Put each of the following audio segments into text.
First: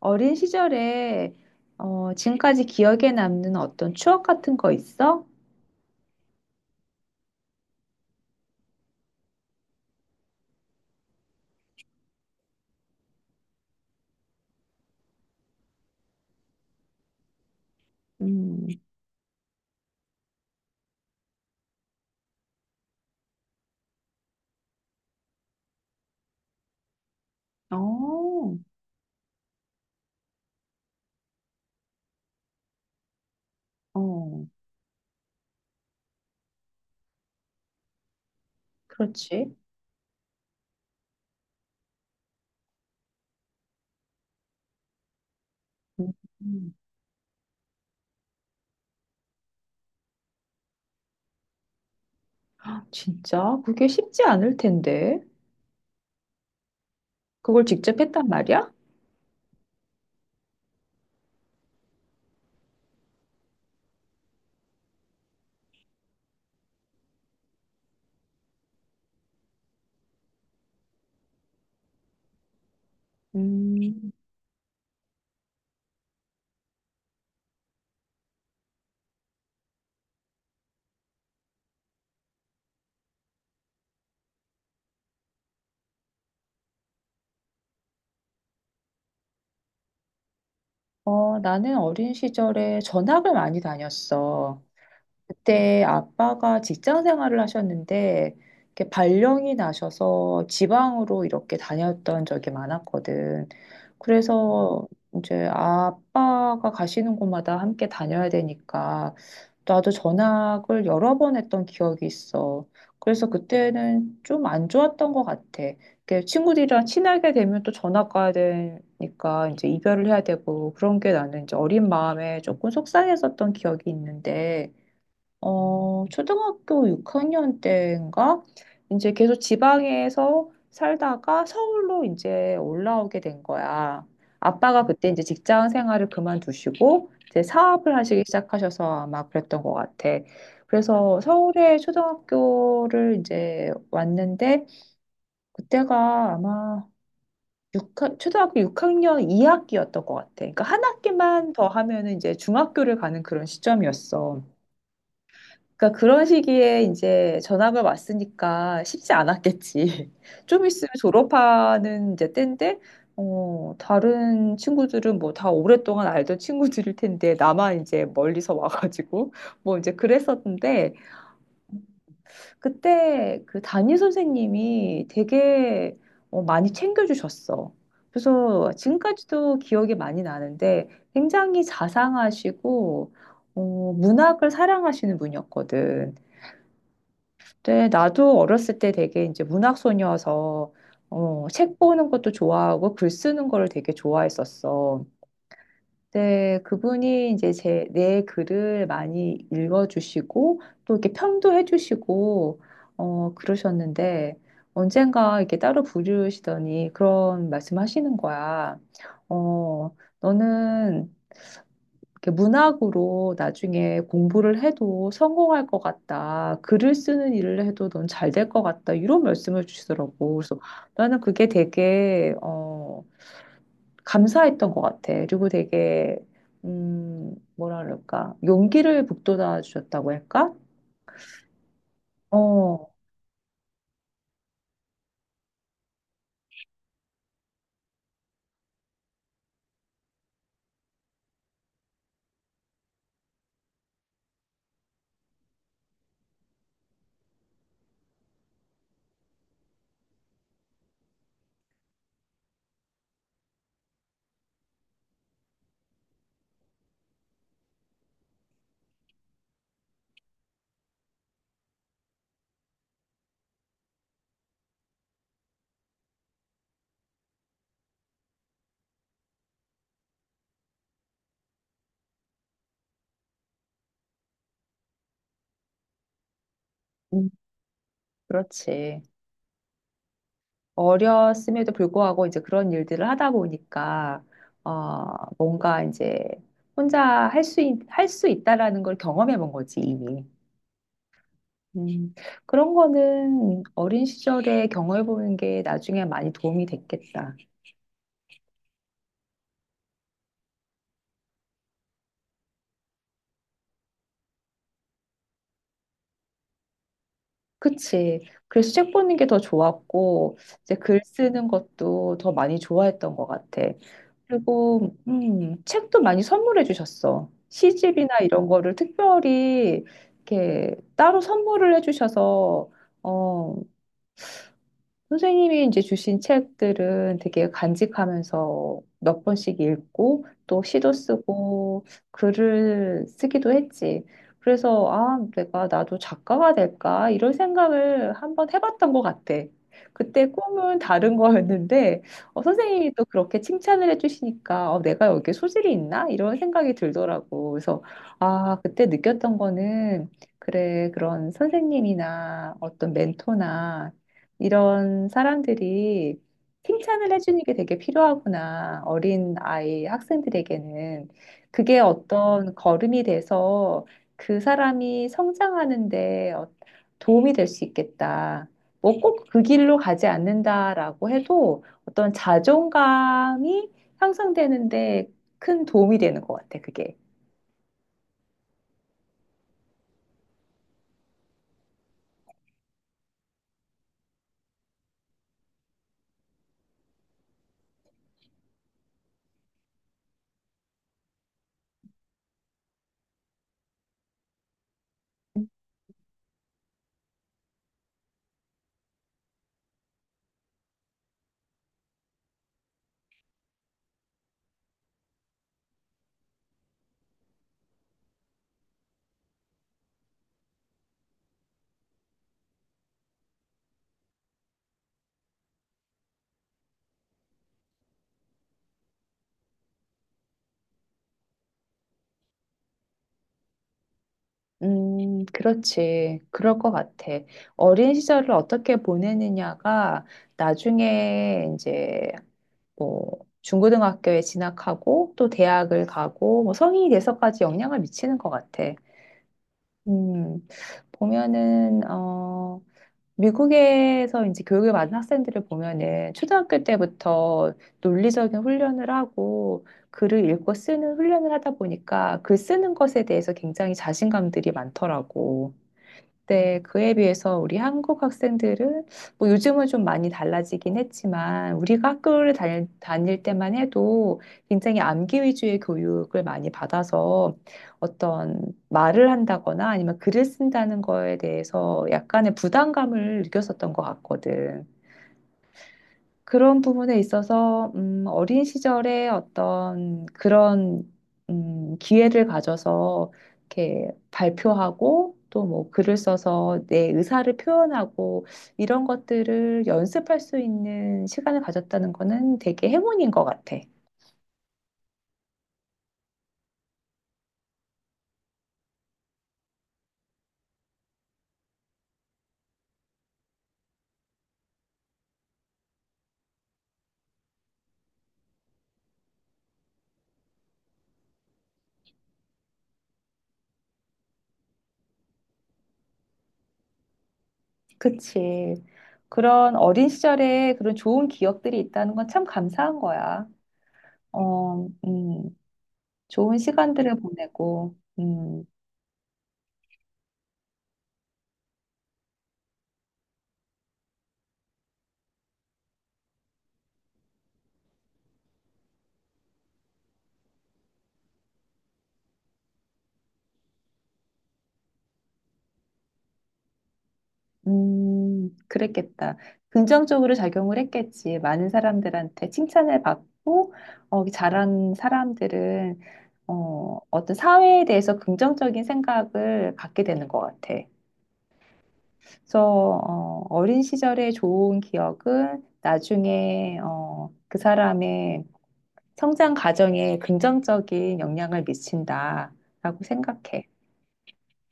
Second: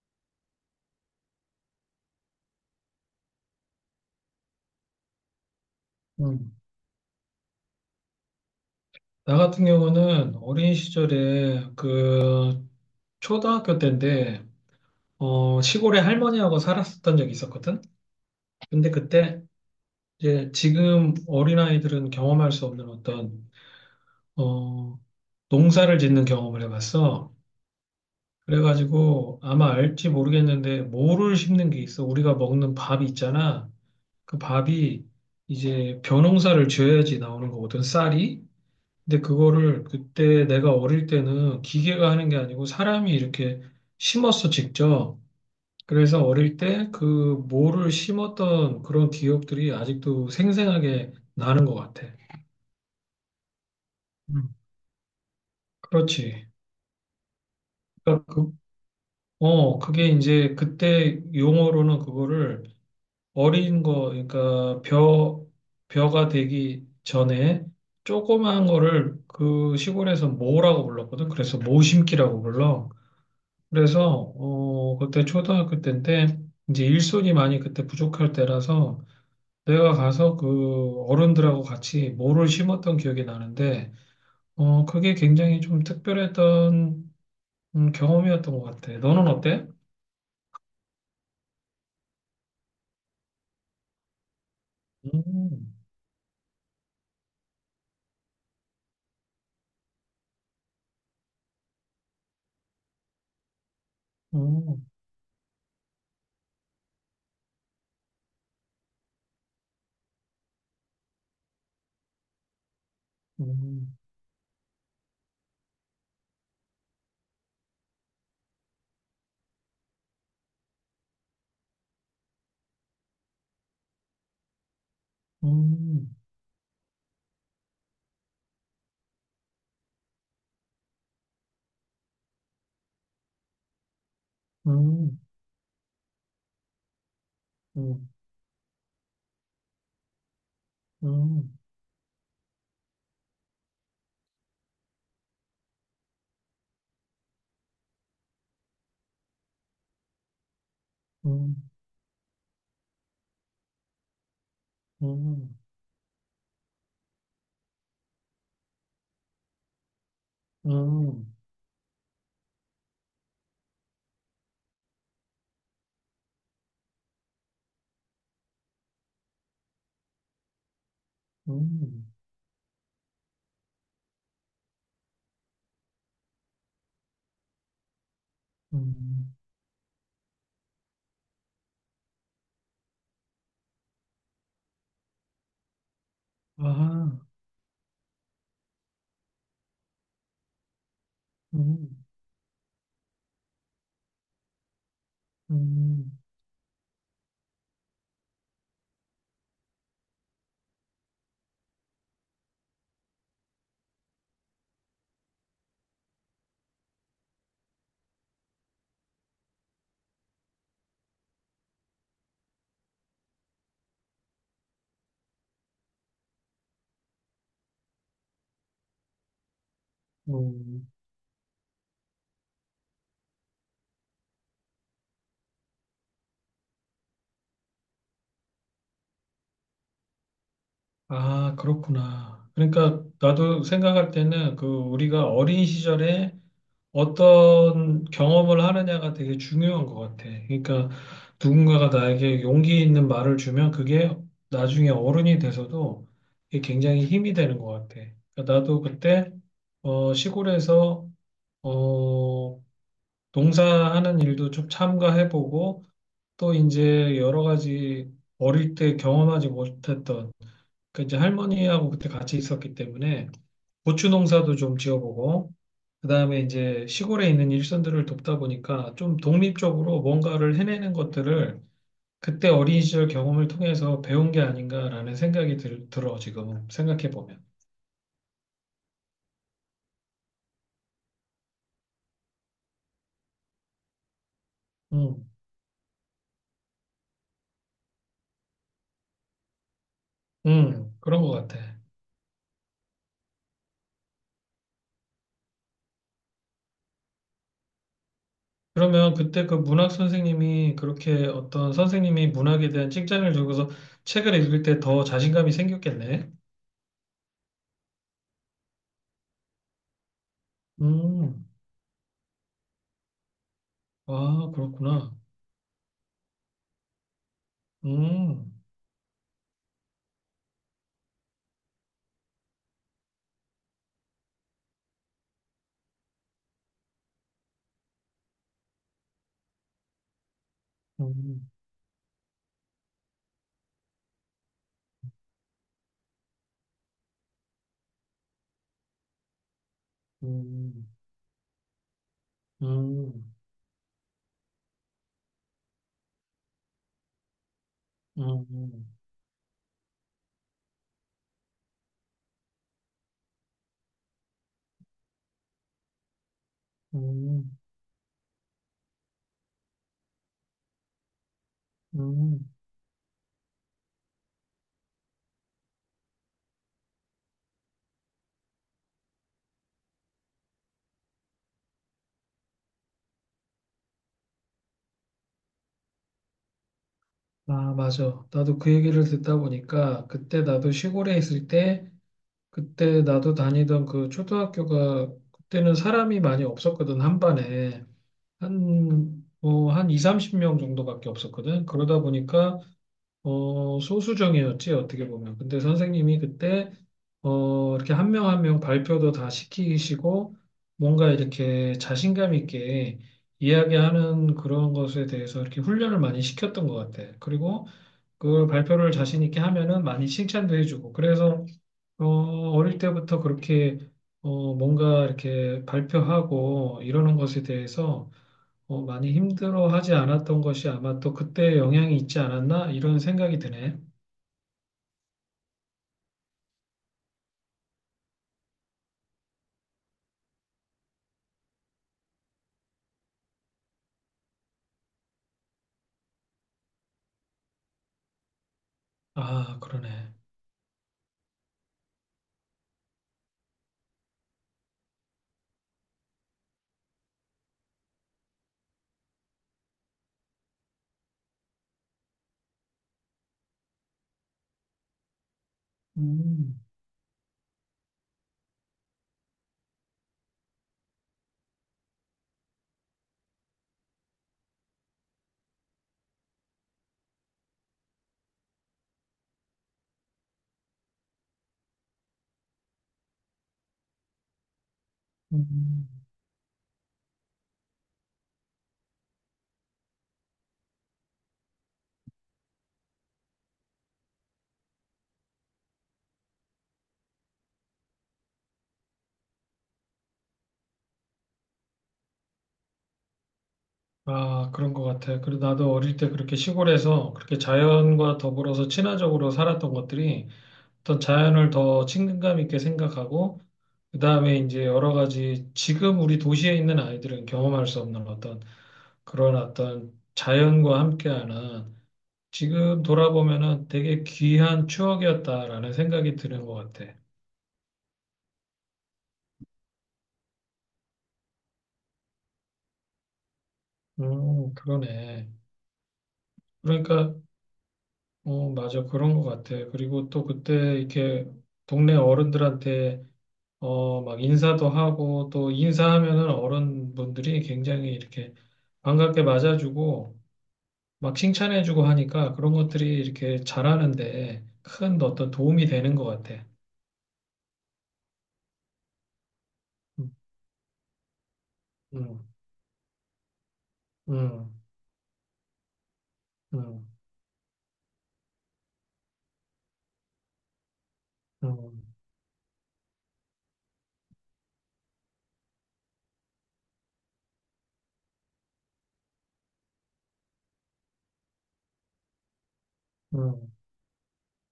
어린 시절에 지금까지 기억에 남는 어떤 추억 같은 거 있어? 음. 나 같은 경우는 어린 시절에 그 초등학교 때인데 시골에 할머니하고 살았었던 적이 있었거든. 음, 근데 그때 이제 지금 어린아이들은 경험할 수 없는 어떤 어, 농사를 짓는 경험을 해봤어. 어, 그래가지고 아마 알지 모르겠는데 모를 심는 게 있어. 우리가 먹는 밥이 있잖아. 그 어, 밥이 이제 벼농사를 지어야지 나오는 거거든, 쌀이. 근데 그렇지. 그거를 그때 내가 어릴 때는 기계가 하는 게 아니고 사람이 이렇게 심었어, 직접. 음, 그래서 어릴 음, 때 그 모를 심었던 그런 기억들이 아직도 생생하게 나는 것 같아. 아, 진짜? 그게 쉽지 음. 않을 텐데. 그렇지. 그걸 직접 그러니까 했단 말이야? 그게 이제 그때 용어로는 그거를 어린 거, 그러니까 벼, 벼가 되기 전에 조그마한 거를 그 시골에서 모라고 불렀거든. 그래서 모심기라고 불러. 음, 그래서 그때 초등학교 때인데 이제 일손이 많이 그때 부족할 때라서 내가 가서 그 어른들하고 같이 모를 심었던 기억이 나는데 그게 굉장히 좀 특별했던 경험이었던 것 같아. 너는 어때? 나는 어린 시절에 전학을 많이 다녔어. 음, 그때 아빠가 직장 생활을 하셨는데 이렇게 발령이 나셔서 지방으로 이렇게 다녔던 적이 많았거든. 음, 그래서 이제 아빠가 가시는 곳마다 함께 다녀야 되니까 나도 전학을 여러 번 했던 기억이 있어. 그래서 음, 그때는 좀 안 좋았던 것 같아. 이렇게 친구들이랑 친하게 되면 또 전학 가야 되니까 이제 이별을 해야 되고 그런 게 나는 이제 어린 마음에 조금 속상했었던 기억이 있는데 음, 초등학교 6학년 때인가? 이제 계속 지방에서 살다가 서울로 이제 올라오게 된 거야. 아빠가 그때 음, 이제 직장 생활을 그만두시고 이제 사업을 음, 하시기 시작하셔서 아마 그랬던 것 같아. 그래서 음, 서울에 초등학교를 이제 왔는데 그때가 아마 6 초등학교 6학년 2학기였던 것 같아. 그러니까 한 학기만 더 음, 하면은 이제 중학교를 가는 그런 시점이었어. 음, 그러니까 그런 시기에 이제 전학을 왔으니까 쉽지 않았겠지. 좀 있으면 음, 졸업하는 이제 때인데, 다른 친구들은 뭐 다 오랫동안 알던 친구들일 텐데, 나만 이제 멀리서 와가지고, 뭐 이제 그랬었는데, 음, 그때 그 담임 선생님이 되게 많이 챙겨주셨어. 그래서 음. 지금까지도 기억이 많이 나는데, 굉장히 자상하시고, 문학을 사랑하시는 분이었거든. 아하, 네, 나도 어렸을 때 되게 이제 문학 소녀여서 책 음, 보는 것도 좋아하고 글 쓰는 거를 되게 좋아했었어. 음, 근데 그분이 이제 내 글을 많이 읽어주시고 또 이렇게 평도 해주시고 그러셨는데 언젠가 이렇게 따로 부르시더니 그런 말씀하시는 거야. 너는 이렇게 문학으로 나중에 공부를 해도 성공할 것 같다. 글을 쓰는 일을 해도 넌 잘 될 것 같다. 이런 말씀을 주시더라고. 그래서 음. 나는 그게 되게, 감사했던 것 같아. 그리고 되게, 뭐라 그럴까. 용기를 북돋아 주셨다고 할까? 아, 그렇구나. 어, 그러니까 나도 생각할 때는 그 우리가 어린 시절에 어떤 경험을 하느냐가 되게 중요한 것 같아. 그러니까 누군가가 나에게 용기 있는 말을 주면 그게 나중에 어른이 돼서도 이게 굉장히 힘이 되는 것 같아. 그러니까 나도 그때 시골에서 어, 농사하는 일도 좀 참가해보고 또 이제 여러 가지 어릴 때 경험하지 못했던 그 이제 할머니하고 그때 같이 있었기 때문에 고추 농사도 좀 지어보고 그다음에 이제 시골에 있는 일선들을 돕다 보니까 좀 독립적으로 뭔가를 해내는 것들을 그때 어린 시절 경험을 통해서 배운 게 아닌가라는 생각이 들어 지금 생각해 음, 보면. 그렇지. 어렸음에도 불구하고 이제 그런 일들을 하다 보니까, 어, 음, 뭔가 이제 혼자 할 수, 할 수 있다라는 걸 경험해 본 거지, 이미. 그런 것 같아. 음, 그런 거는 어린 시절에 경험해 보는 게 나중에 많이 도움이 됐겠다. 그러면 그때 그 문학 선생님이 그렇게 어떤 선생님이 문학에 대한 칭찬을 주고서 책을 읽을 때 더 자신감이 생겼겠네. 그치. 그래서 책 보는 게 더 좋았고, 이제 글 음, 쓰는 것도 더 많이 좋아했던 것 같아. 아, 그리고, 그렇구나. 책도 많이 선물해 주셨어. 시집이나 이런 음, 거를 특별히 이렇게 따로 선물을 해 주셔서, 어, 선생님이 이제 주신 책들은 되게 간직하면서 몇 번씩 읽고 또 시도 음. 쓰고 글을 쓰기도 했지. 그래서 아, 내가 나도 작가가 될까? 이런 생각을 한번 해봤던 것 같아. 그때 꿈은 음, 다른 거였는데 선생님이 또 음, 그렇게 칭찬을 해주시니까 내가 여기에 소질이 있나? 이런 생각이 들더라고. 그래서 음, 아, 그때 음, 느꼈던 거는 그래, 그런 선생님이나 어떤 멘토나 이런 사람들이 칭찬을 해주는 게 음. 되게 필요하구나. 어린 아이, 학생들에게는. 그게 음. 어떤 걸음이 돼서 그 사람이 성장하는데 도움이 될 수 있겠다. 뭐 꼭 그 길로 가지 않는다라고 해도 어떤 자존감이 향상되는데 큰 도움이 되는 것 같아, 그게. 아, 맞아. 나도 그 얘기를 듣다 보니까 그때 나도 시골에 있을 때 그때 나도 다니던 그 초등학교가 그때는 사람이 많이 없었거든. 한 반에 한 뭐 한 2, 30명 정도밖에 없었거든. 그러다 보니까 소수정이었지, 어떻게 보면. 근데 선생님이 그때, 이렇게 한 명 한 명 발표도 다 시키시고, 뭔가 이렇게 자신감 있게 이야기하는 그런 것에 대해서 이렇게 훈련을 많이 시켰던 것 같아. 그리고 그 발표를 자신 있게 하면은 많이 칭찬도 해주고. 그래서, 어, 어릴 때부터 그렇게, 뭔가 이렇게 발표하고 이러는 것에 대해서 많이 힘들어하지 않았던 것이 아마 또 그때 영향이 있지 않았나? 이런 생각이 드네. 그렇지. 그럴 것 같아. 어린 시절을 어떻게 보내느냐가 나중에 이제 뭐 중고등학교에 진학하고 또 대학을 가고 뭐 성인이 돼서까지 영향을 미치는 것 같아. 아, 그러네. 음, 보면은, 미국에서 이제 교육을 받은 학생들을 보면은 초등학교 때부터 논리적인 훈련을 하고 글을 읽고 쓰는 훈련을 하다 보니까 글 쓰는 것에 대해서 굉장히 자신감들이 많더라고. 네, 음, 그에 비해서 우리 한국 학생들은 뭐 요즘은 좀 많이 달라지긴 했지만 우리가 학교를 다닐 때만 해도 굉장히 암기 위주의 교육을 많이 받아서 어떤 말을 한다거나 아니면 글을 쓴다는 거에 대해서 약간의 부담감을 느꼈었던 것 같거든. 음. 그런 부분에 있어서 어린 시절에 어떤 그런 기회를 가져서 이렇게 발표하고 또 뭐 글을 써서 내 의사를 표현하고 이런 것들을 연습할 수 있는 시간을 가졌다는 거는 되게 행운인 것 같아. 아, 그런 것 같아. 그리고 나도 어릴 때 그렇게 시골에서 그렇게 자연과 더불어서 친화적으로 살았던 것들이 어떤 자연을 더 친근감 있게 생각하고, 그 다음에 이제 여러 가지 지금 우리 도시에 있는 아이들은 경험할 수 없는 어떤 그런 어떤 자연과 함께하는 지금 돌아보면은 되게 귀한 추억이었다라는 생각이 드는 것 같아. 그치. 그런 어린 시절에 그런 좋은 기억들이 있다는 건 참 감사한 거야. 어, 그러네. 음, 좋은 시간들을 그러니까 보내고. 맞아. 그런 것 같아. 그리고 또 그때 이렇게 동네 어른들한테 막 인사도 하고 또 인사하면은 어른분들이 굉장히 이렇게 반갑게 맞아주고 막 칭찬해주고 하니까 그런 것들이 이렇게 잘하는데 큰 어떤 도움이 되는 것 같아. 그랬겠다. 음, 긍정적으로 작용을 했겠지. 많은 음, 사람들한테 칭찬을 받고, 음, 잘한 사람들은, 음, 어떤 사회에 대해서 긍정적인 생각을 갖게 되는 것 같아. 음, 그래서, 어린 시절의 좋은 기억은 나중에, 그 사람의 성장 과정에 긍정적인 영향을 미친다라고 생각해. 음.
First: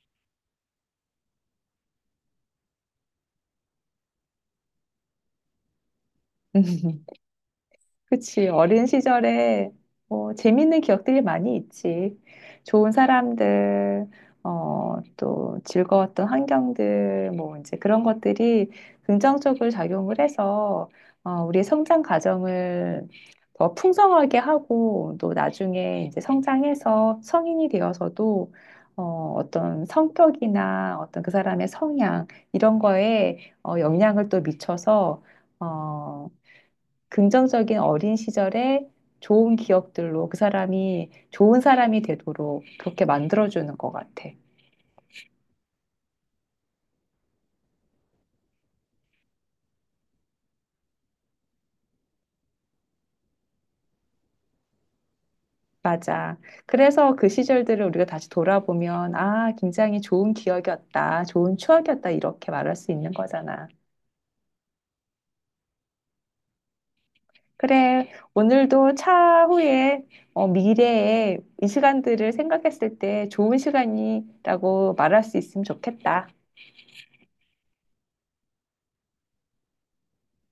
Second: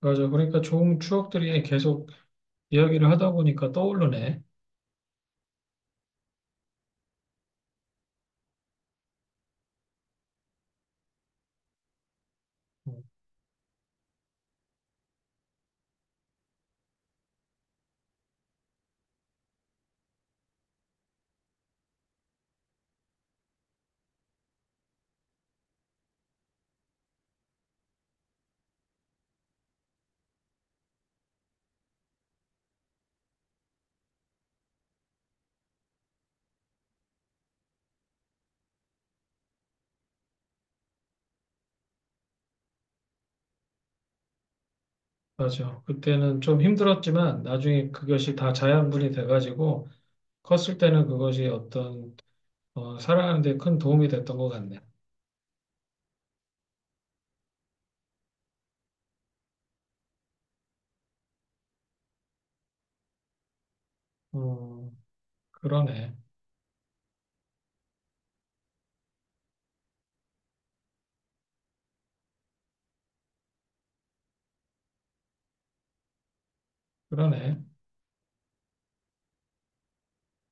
맞아. 그러니까 좋은 추억들이 계속 이야기를 하다 보니까 떠오르네. 그치. 어린 시절에 뭐 재밌는 기억들이 많이 있지. 좋은 음. 사람들, 또 즐거웠던 환경들, 뭐 이제 그런 것들이 긍정적으로 작용을 해서 우리의 성장 과정을 더 풍성하게 하고 또 나중에 이제 성장해서 성인이 되어서도 어떤 성격이나 어떤 그 사람의 성향 이런 거에 영향을 또 미쳐서 어, 긍정적인 어린 시절에 좋은 기억들로 그 사람이 좋은 사람이 되도록 그렇게 만들어주는 것 같아. 맞아. 그때는 좀 힘들었지만 나중에 그것이 다 자양분이 돼가지고 컸을 때는 그것이 어떤 살아가는 데 큰 도움이 됐던 것 같네. 맞아. 그래서 그 시절들을 우리가 다시 돌아보면, 아, 굉장히 좋은 기억이었다, 좋은 추억이었다, 이렇게 말할 수 있는 거잖아. 음, 그러네. 그래. 오늘도 차후에, 미래에 이 시간들을 생각했을 때 좋은 시간이라고 말할 수 있으면 좋겠다. 그러네.